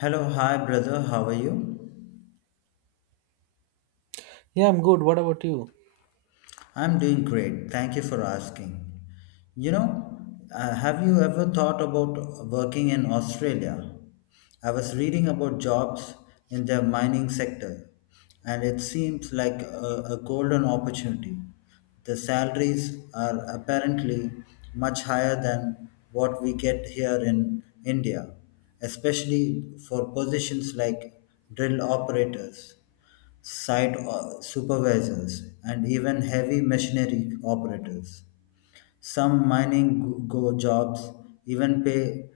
Hello, hi brother, how are you? Yeah, I'm good. What about you? I'm doing great. Thank you for asking. You know, have you ever thought about working in Australia? I was reading about jobs in the mining sector, and it seems like a golden opportunity. The salaries are apparently much higher than what we get here in India, especially for positions like drill operators. Supervisors, and even heavy machinery operators. Some mining jobs even pay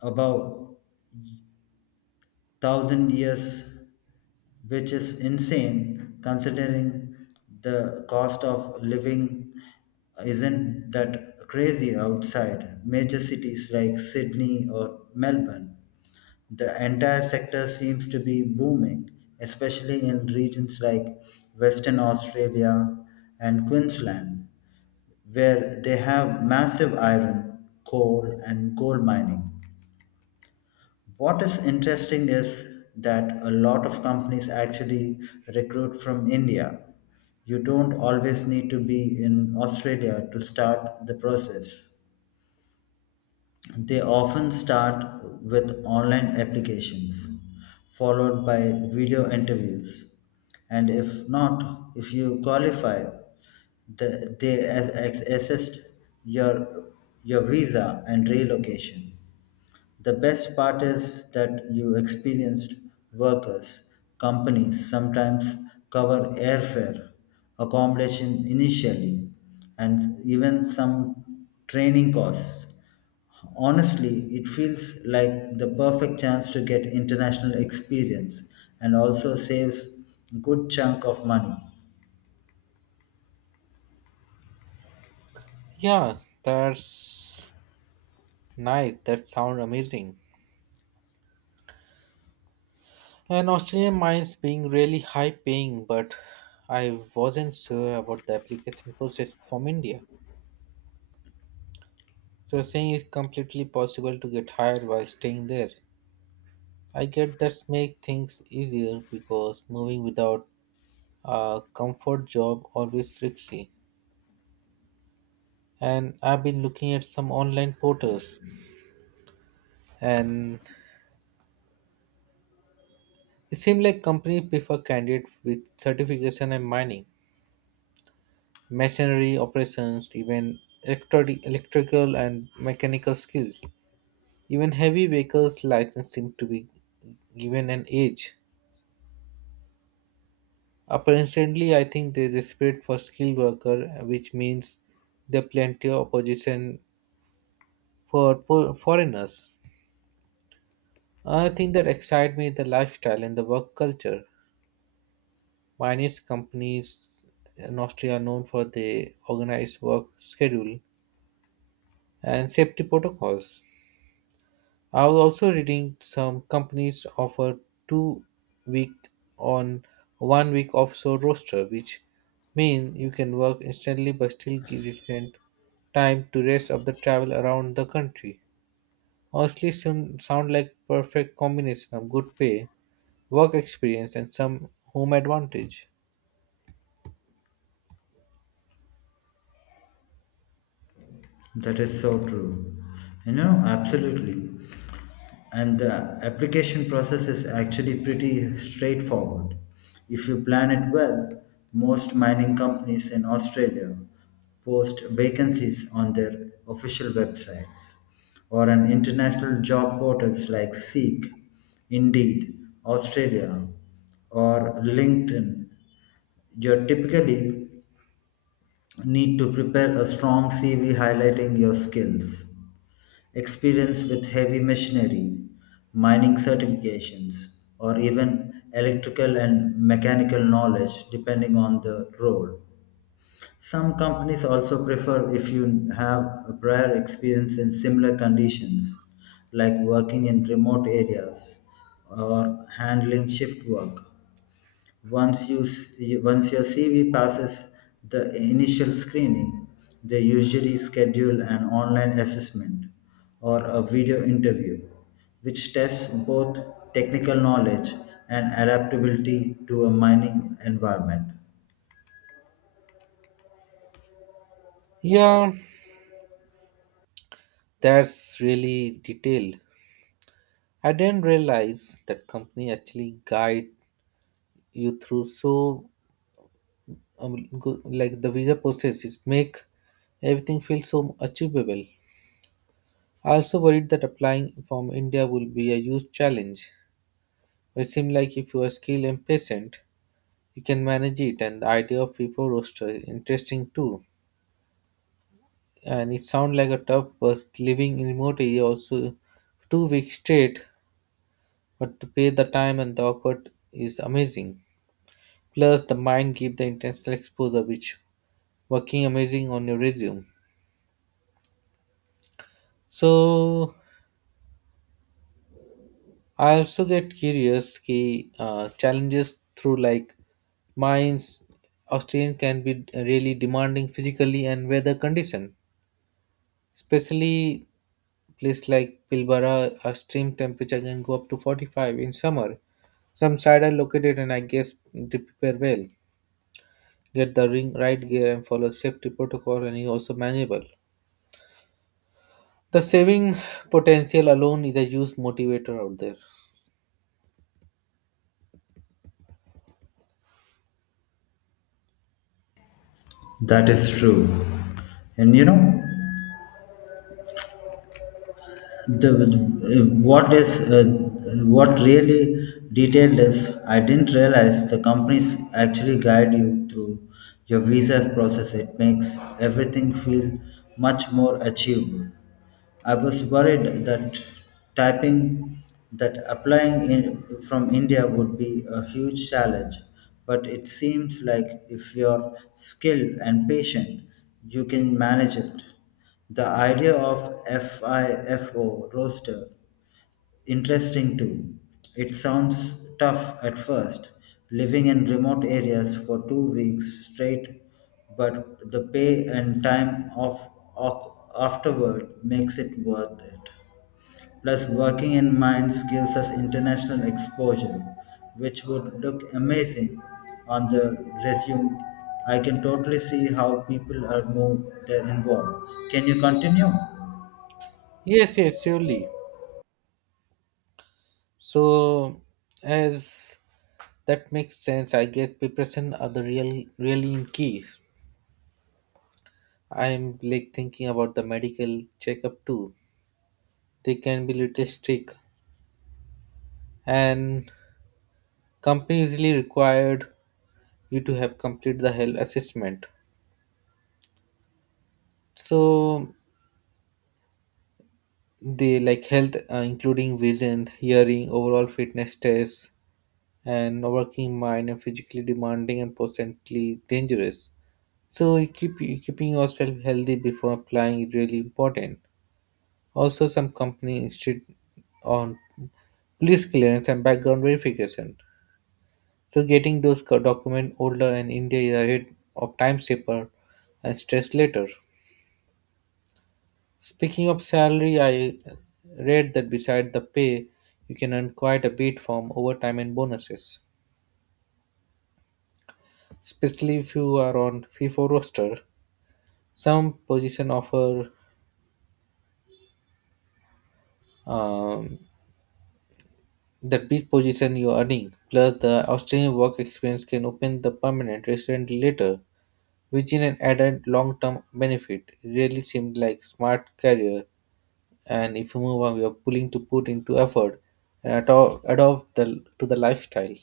above 1,000 years, which is insane considering the cost of living isn't that crazy outside major cities like Sydney or Melbourne. The entire sector seems to be booming, especially in regions like Western Australia and Queensland, where they have massive iron, coal, and coal mining. What is interesting is that a lot of companies actually recruit from India. You don't always need to be in Australia to start the process. They often start with online applications, followed by video interviews. And if not, if you qualify, they assist your, your visa and relocation. The best part is that you experienced workers, companies sometimes cover airfare, accommodation initially, and even some training costs. Honestly, it feels like the perfect chance to get international experience and also saves good chunk of money. Yeah, that's nice. That sounds amazing. And Australian mines being really high paying, but I wasn't sure about the application process from India. So you're saying it's completely possible to get hired while staying there. I get that make things easier because moving without a comfort job always risky. And I've been looking at some online portals, and it seems like companies prefer candidates with certification and mining, machinery operations, even electrical and mechanical skills. Even heavy vehicles license seem to be given an age. Apparently, I think they desperate for skilled worker, which means there are plenty of opposition for foreigners. Another thing that excites me is the lifestyle and the work culture. Mining companies in Austria are known for the organized work schedule and safety protocols. I was also reading some companies offer 2 week on 1 week offshore roster, which mean you can work instantly but still give decent time to rest of the travel around the country. Honestly, soon sound like perfect combination of good pay, work experience, and some home advantage. That is so true. You know, absolutely. And the application process is actually pretty straightforward. If you plan it well, most mining companies in Australia post vacancies on their official websites or on international job portals like Seek, Indeed, Australia, or LinkedIn. You typically need to prepare a strong CV highlighting your skills. Experience with heavy machinery, mining certifications, or even electrical and mechanical knowledge depending on the role. Some companies also prefer if you have a prior experience in similar conditions, like working in remote areas or handling shift work. Once your CV passes the initial screening, they usually schedule an online assessment or a video interview, which tests both technical knowledge and adaptability to a mining environment. Yeah, that's really detailed. I didn't realize that company actually guide you through so like the visa processes make everything feel so achievable. I also worried that applying from India will be a huge challenge. It seemed like if you are skilled and patient, you can manage it, and the idea of people roster is interesting too. And it sounds like a tough but living in remote area also 2 weeks straight, but to pay the time and the effort is amazing. Plus, the mind give the international exposure, which working amazing on your resume. So I also get curious ki challenges through like mines or terrain can be really demanding physically and weather condition. Especially place like Pilbara, a stream temperature can go up to 45 in summer. Some side are located and I guess they prepare well. Get the ring right gear and follow safety protocol and is also manageable. The saving potential alone is a huge motivator out there. That is true. And you know, the what is what really detailed is I didn't realize the companies actually guide you through your visa process. It makes everything feel much more achievable. I was worried that typing that applying from India would be a huge challenge, but it seems like if you're skilled and patient, you can manage it. The idea of FIFO roster interesting too. It sounds tough at first, living in remote areas for 2 weeks straight, but the pay and time afterward makes it worth it. Plus, working in mines gives us international exposure, which would look amazing on the resume. I can totally see how people are more they're involved. Can you continue? Yes, yes, surely. So, as that makes sense, I guess preparation are the really key. I'm like thinking about the medical checkup too. They can be little strict, and company usually required you to have complete the health assessment. So they like health, including vision, hearing, overall fitness tests, and working mind and physically demanding and potentially dangerous. So keeping yourself healthy before applying is really important. Also, some company insist on police clearance and background verification. So getting those document older and India is ahead of time safer and stress later. Speaking of salary, I read that beside the pay, you can earn quite a bit from overtime and bonuses, especially if you are on FIFO roster. Some position offer um, the beach position you're earning, plus the Australian work experience can open the permanent resident later, which is an added long-term benefit. Really seemed like smart career, and if you move on, you're willing to put into effort and adopt the to the lifestyle.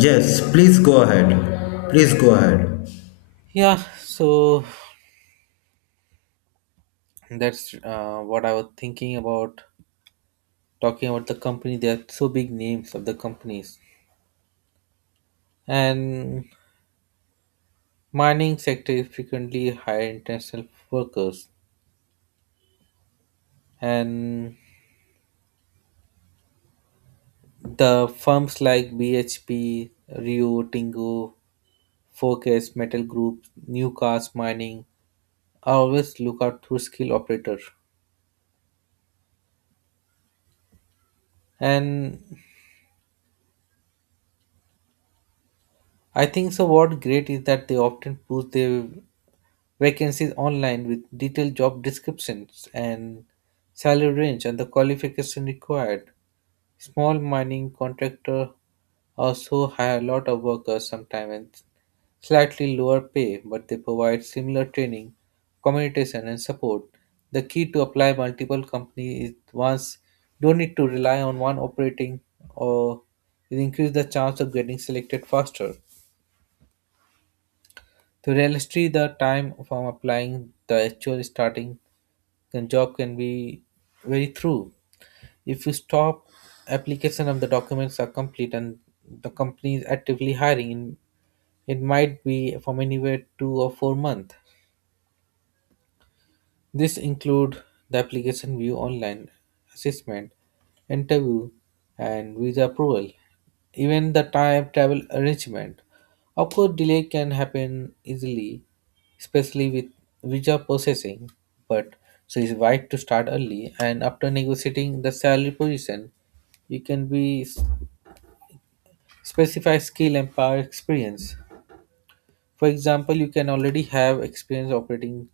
Yes, please go ahead. Please go ahead. Yeah, so that's what I was thinking about talking about the company. There are so big names of the companies, and mining sector is frequently hire international workers, and the firms like BHP, Rio Tingo, Focus Metal Group, Newcast Mining are always look out through skill operator. And I think so what great is that they often post their vacancies online with detailed job descriptions and salary range and the qualification required. Small mining contractor also hire a lot of workers sometimes and slightly lower pay, but they provide similar training, communication, and support. The key to apply multiple companies is once don't need to rely on one operating or it increase the chance of getting selected faster. To realistically the time from applying the actual starting the job can be very true. If you stop application of the documents are complete and the company is actively hiring in it might be from anywhere 2 or 4 months. This include the application view online, assessment, interview, and visa approval, even the time travel arrangement. Of course, delay can happen easily, especially with visa processing, but so it's right to start early and after negotiating the salary position, you can be specify skill and power experience. For example, you can already have experience operating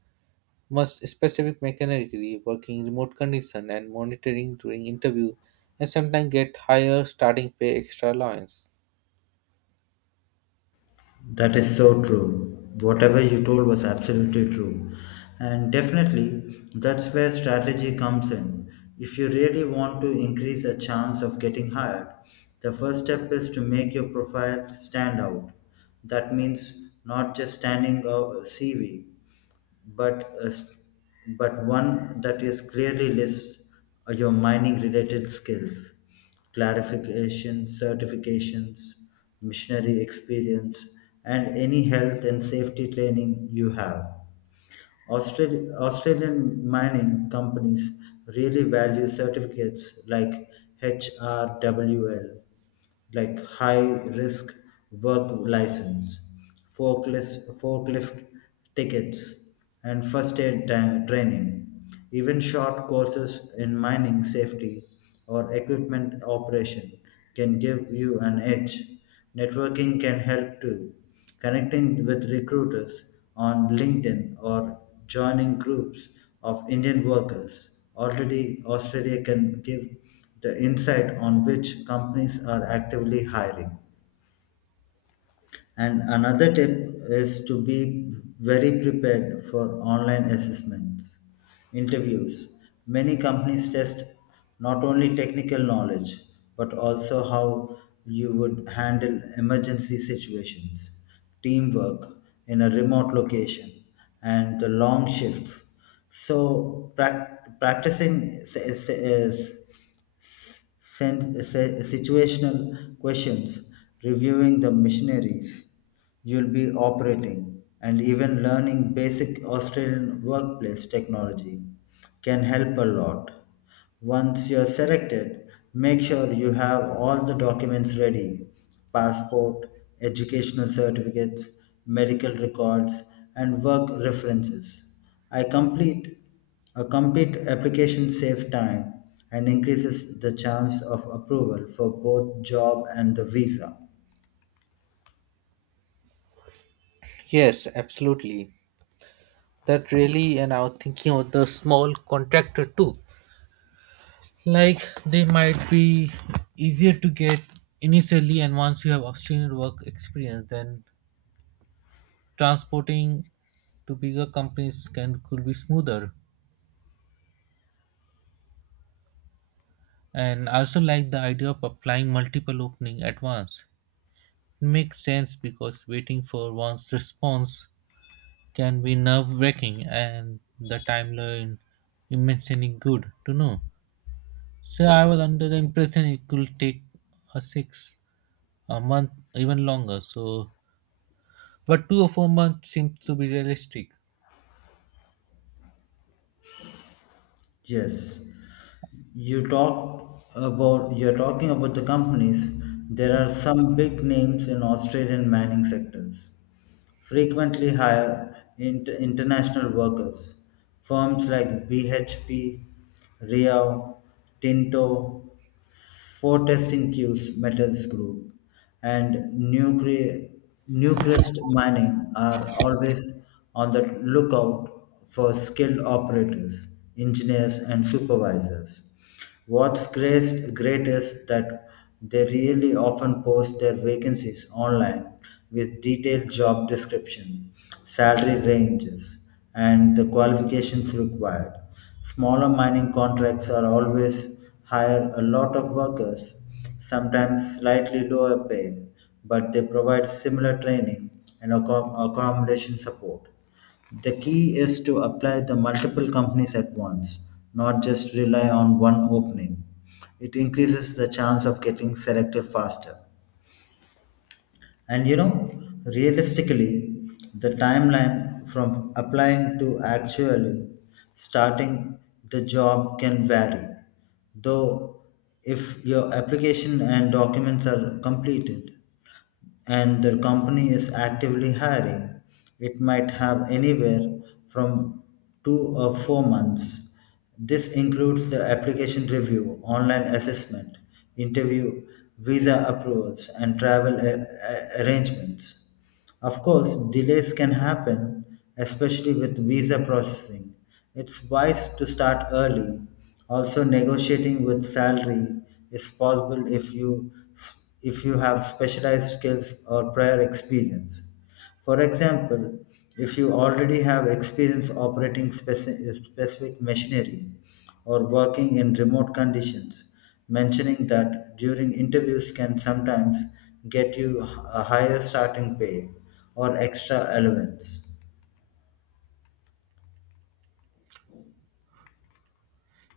must specific mechanically working in remote condition and monitoring during interview and sometimes get higher starting pay extra allowance. That is so true. Whatever you told was absolutely true. And definitely, that's where strategy comes in. If you really want to increase a chance of getting hired, the first step is to make your profile stand out. That means not just standing a CV, but a s- but one that is clearly lists your mining related skills, clarification, certifications, missionary experience, and any health and safety training you have. Australian mining companies really value certificates like HRWL, like high risk work license, forklift tickets, and first aid training. Even short courses in mining safety or equipment operation can give you an edge. Networking can help too. Connecting with recruiters on LinkedIn or joining groups of Indian workers already Australia can give the insight on which companies are actively hiring. And another tip is to be very prepared for online assessments, interviews. Many companies test not only technical knowledge, but also how you would handle emergency situations, teamwork in a remote location, and the long shifts. So, practicing is situational questions, reviewing the missionaries you'll be operating and even learning basic Australian workplace technology can help a lot. Once you're selected, make sure you have all the documents ready: passport, educational certificates, medical records, and work references. I complete a complete application saves time and increases the chance of approval for both job and the visa. Yes, absolutely. That really and I was thinking of the small contractor too. Like they might be easier to get initially and once you have obtained work experience then transporting to bigger companies can could be smoother. And I also like the idea of applying multiple opening at once. It makes sense because waiting for one's response can be nerve wracking and the timeline immensely good to know. So I was under the impression it could take a six, a month, even longer. So, but 2 or 4 months seems to be realistic. Yes, you're talking about the companies. There are some big names in Australian mining sectors. Frequently hire international workers. Firms like BHP, Rio, Tinto, four testing cues, metals group, and nucre- Newcrest mining are always on the lookout for skilled operators, engineers, and supervisors. What's great is that they really often post their vacancies online with detailed job description, salary ranges, and the qualifications required. Smaller mining contracts are always hire a lot of workers, sometimes slightly lower pay, but they provide similar training and accommodation support. The key is to apply the multiple companies at once, not just rely on one opening. It increases the chance of getting selected faster. And you know, realistically, the timeline from applying to actually starting the job can vary. Though, if your application and documents are completed, and the company is actively hiring. It might have anywhere from 2 or 4 months. This includes the application review, online assessment, interview, visa approvals, and travel arrangements. Of course, delays can happen, especially with visa processing. It's wise to start early. Also, negotiating with salary is possible if you have specialized skills or prior experience. For example, if you already have experience operating specific machinery or working in remote conditions, mentioning that during interviews can sometimes get you a higher starting pay or extra allowance.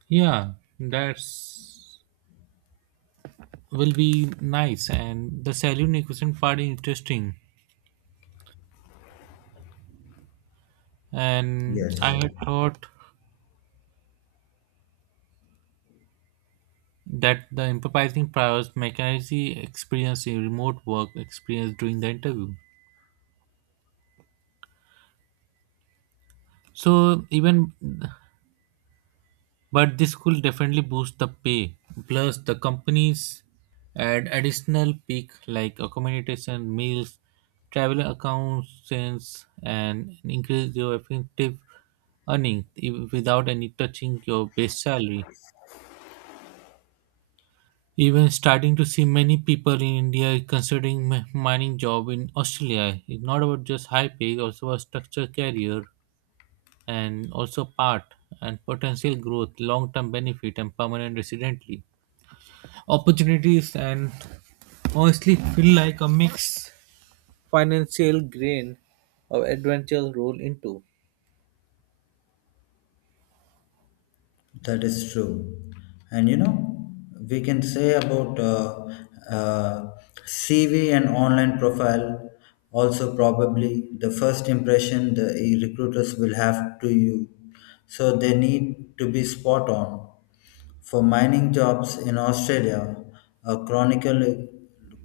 Yeah, that's will be nice. And the saloon equation part is interesting. And I Yes. had thought that the empathizing powers McKenzie experience in remote work experience during the interview. So even but this could definitely boost the pay. Plus the companies add additional peak like accommodation, meals, travel accounts, and increase your effective earning without any touching your base salary. Even starting to see many people in India considering mining job in Australia, it's not about just high pay, also a structure career and also part and potential growth long-term benefit and permanent residently opportunities, and honestly feel like a mix financial grain of adventure roll into. That is true. And you know, we can say about uh, CV and online profile also probably the first impression the recruiters will have to you. So they need to be spot on. For mining jobs in Australia, a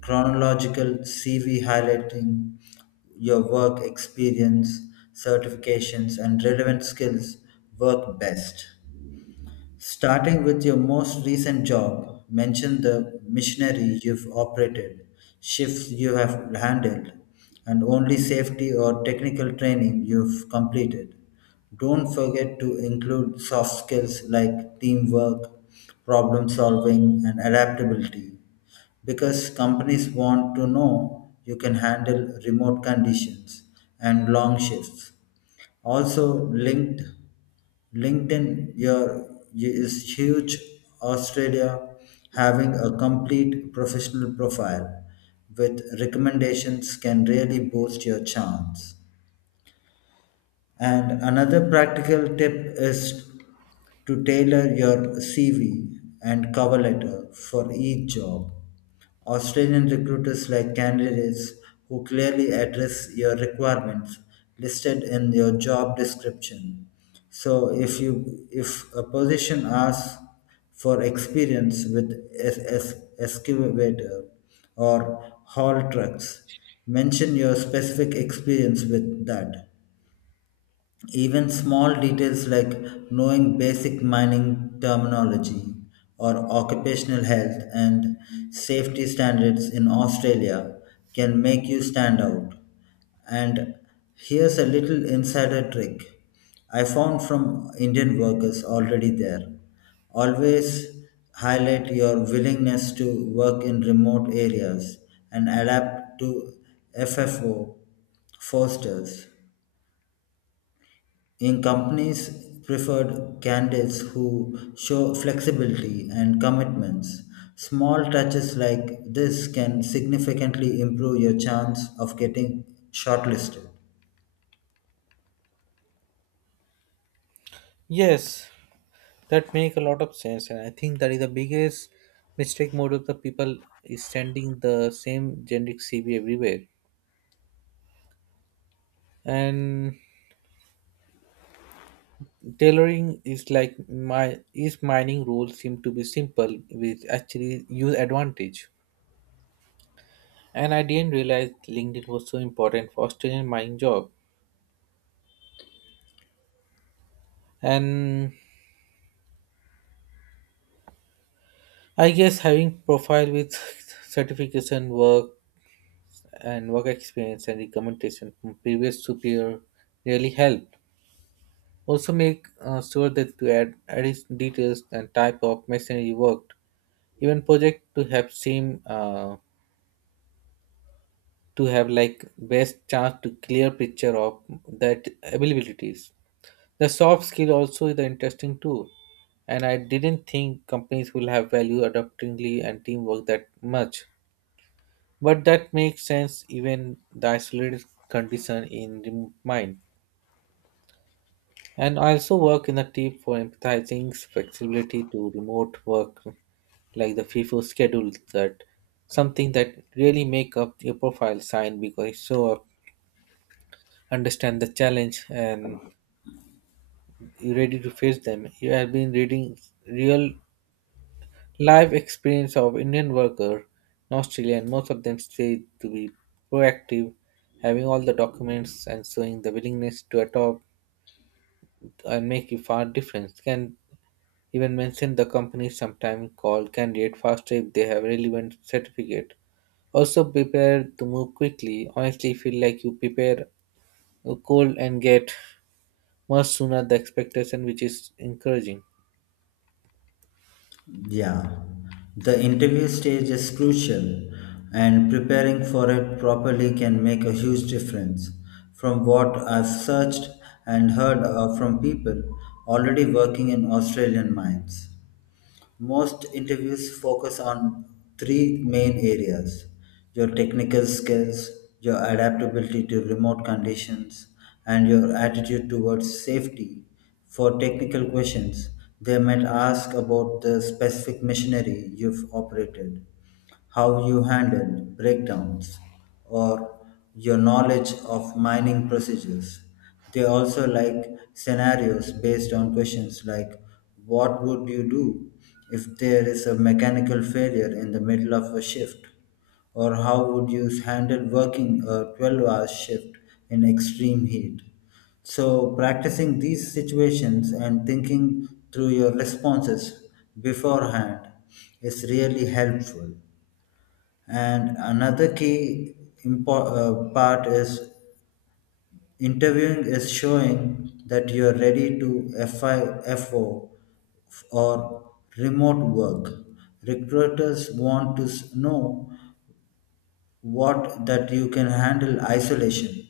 chronological CV highlighting your work experience, certifications, and relevant skills work best. Starting with your most recent job, mention the missionary you've operated, shifts you have handled, and only safety or technical training you've completed. Don't forget to include soft skills like teamwork, problem solving, and adaptability because companies want to know you can handle remote conditions and long shifts. Also, LinkedIn Your is huge. Australia having a complete professional profile with recommendations can really boost your chance. And another practical tip is to tailor your CV and cover letter for each job. Australian recruiters like candidates who clearly address your requirements listed in your job description. So if a position asks for experience with excavator or haul trucks, mention your specific experience with that. Even small details like knowing basic mining terminology or occupational health and safety standards in Australia can make you stand out. And here's a little insider trick I found from Indian workers already there. Always highlight your willingness to work in remote areas and adapt to FFO fosters in companies preferred candidates who show flexibility and commitments. Small touches like this can significantly improve your chance of getting shortlisted. Yes, that make a lot of sense, and I think that is the biggest mistake mode of the people is sending the same generic CV everywhere, and tailoring is like my is mining rules seem to be simple with actually use advantage. And I didn't realize LinkedIn was so important for Australian mining job. And I guess having profile with certification work and work experience and recommendation from previous superior really helped. Also make sure that to add its details and type of machinery worked, even project to have same to have like best chance to clear picture of that availabilities. The soft skill also is the interesting too, and I didn't think companies will have value adaptingly and teamwork that much. But that makes sense even the isolated condition in the mind. And I also work in a team for empathizing flexibility to remote work like the FIFO schedule that something that really make up your profile sign because it's so understand the challenge and you're ready to face them. You have been reading real life experience of Indian worker in Australia, and most of them say to be proactive, having all the documents and showing the willingness to adopt and make a far difference. Can even mention the company sometime call candidate faster if they have relevant certificate. Also prepare to move quickly. Honestly, feel like you prepare a cold and get much sooner the expectation, which is encouraging. Yeah, the interview stage is crucial, and preparing for it properly can make a huge difference. From what I've searched and heard from people already working in Australian mines. Most interviews focus on 3 main areas: your technical skills, your adaptability to remote conditions, and your attitude towards safety. For technical questions, they might ask about the specific machinery you've operated, how you handled breakdowns, or your knowledge of mining procedures. They also like scenarios based on questions like what would you do if there is a mechanical failure in the middle of a shift? Or how would you handle working a 12-hour shift in extreme heat? So, practicing these situations and thinking through your responses beforehand is really helpful. And another key part is interviewing is showing that you are ready to FIFO or remote work. Recruiters want to know what that you can handle isolation,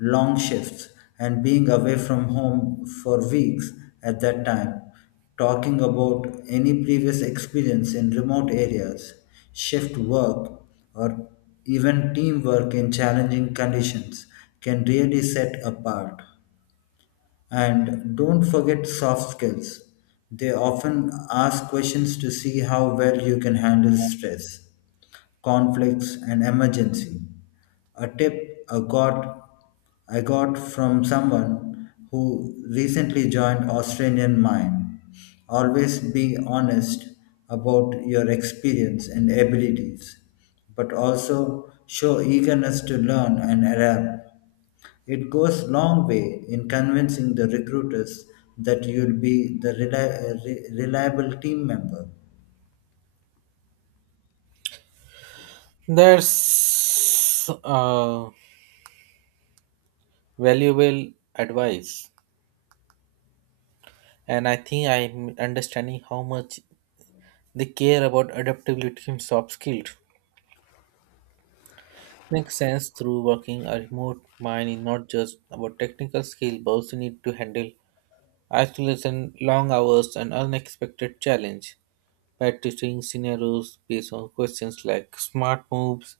long shifts, and being away from home for weeks at that time. Talking about any previous experience in remote areas, shift work, or even teamwork in challenging conditions can really set apart. And don't forget soft skills. They often ask questions to see how well you can handle stress, conflicts, and emergency. A tip I got from someone who recently joined Australian Mine. Always be honest about your experience and abilities, but also show eagerness to learn and adapt. It goes long way in convincing the recruiters that you'll be the reliable team member. That's valuable advice, and I think I'm understanding how much they care about adaptability and soft skills. Makes sense through working a remote mind is not just about technical skill, but also need to handle isolation, long hours, and unexpected challenge. Practicing scenarios based on questions like smart moves,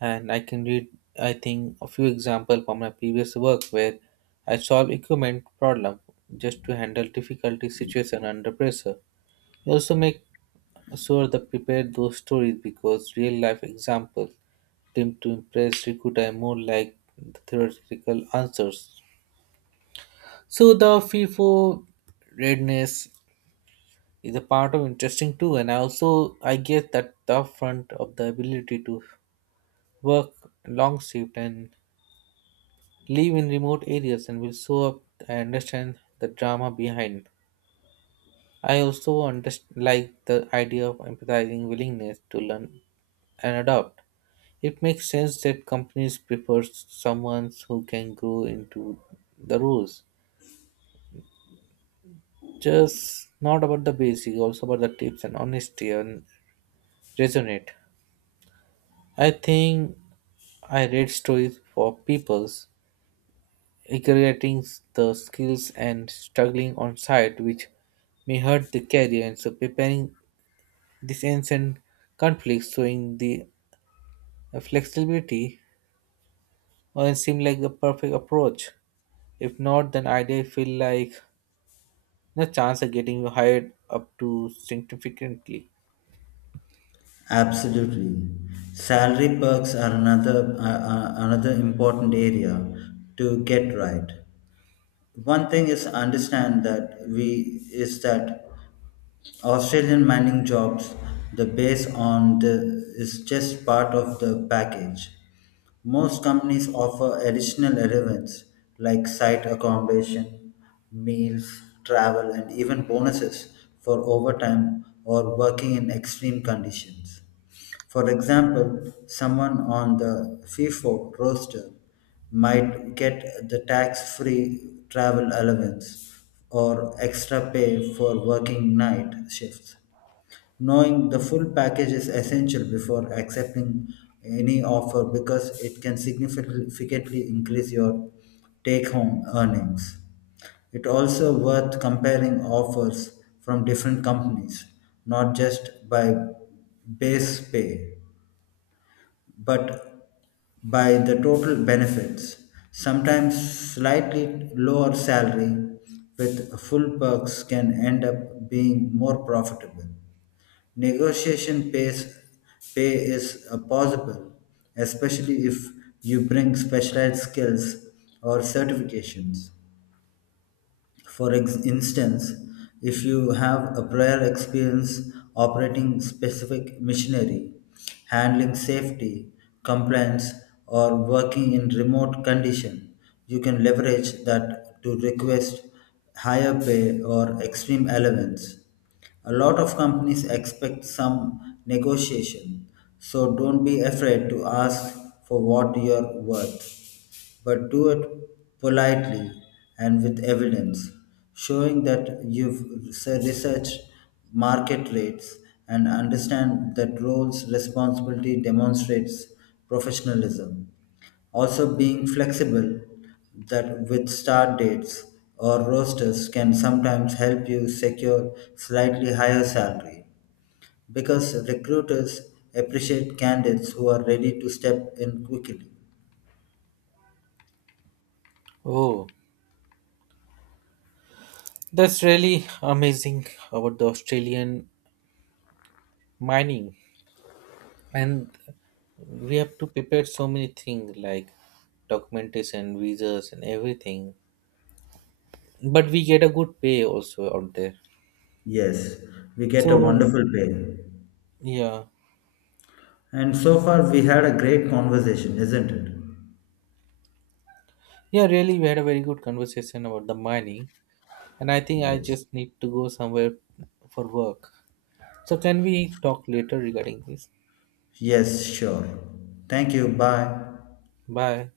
and I can read, I think, a few examples from my previous work where I solve equipment problem just to handle difficulty situation under pressure. We also make sure that prepare those stories because real life examples tend to impress recruiter more like the theoretical answers. So the FIFO readiness is a part of interesting too, and I also I guess that the front of the ability to work long shift and live in remote areas and will show up and understand the drama behind. I also like the idea of empathizing willingness to learn and adopt. It makes sense that companies prefer someone who can grow into the rules. Just not about the basic, also about the tips and honesty and resonate. I think I read stories for people's integrating the skills and struggling on site, which may hurt the career, and so preparing this ancient conflict, showing the flexibility and seem like a perfect approach. If not, then idea feel like no chance of getting hired up to significantly. Absolutely. Salary perks are another another important area to get right. One thing is understand that we is that Australian mining jobs the base on the is just part of the package. Most companies offer additional elements like site accommodation, meals, travel and even bonuses for overtime or working in extreme conditions. For example, someone on the FIFO roster might get the tax free travel allowance or extra pay for working night shifts. Knowing the full package is essential before accepting any offer because it can significantly increase your take home earnings. It also worth comparing offers from different companies, not just by base pay but by the total benefits, sometimes slightly lower salary with full perks can end up being more profitable. Negotiation pay is possible, especially if you bring specialized skills or certifications. For instance, if you have a prior experience operating specific machinery, handling safety, compliance, or working in remote condition, you can leverage that to request higher pay or extreme allowance. A lot of companies expect some negotiation, so don't be afraid to ask for what you're worth. But do it politely and with evidence, showing that you've researched market rates and understand that roles responsibility demonstrates professionalism. Also, being flexible that with start dates or rosters can sometimes help you secure slightly higher salary because recruiters appreciate candidates who are ready to step in quickly. Oh, that's really amazing about the Australian mining, and we have to prepare so many things like documentation, visas, and everything. But we get a good pay also out there. Yes, we get a So wonderful pay. yeah. And so far, we had a great conversation, isn't it? Yeah, really, we had a very good conversation about the money, and I think I Yes. just need to go somewhere for work. So, can we talk later regarding this? Yes, sure. Thank you. Bye. Bye.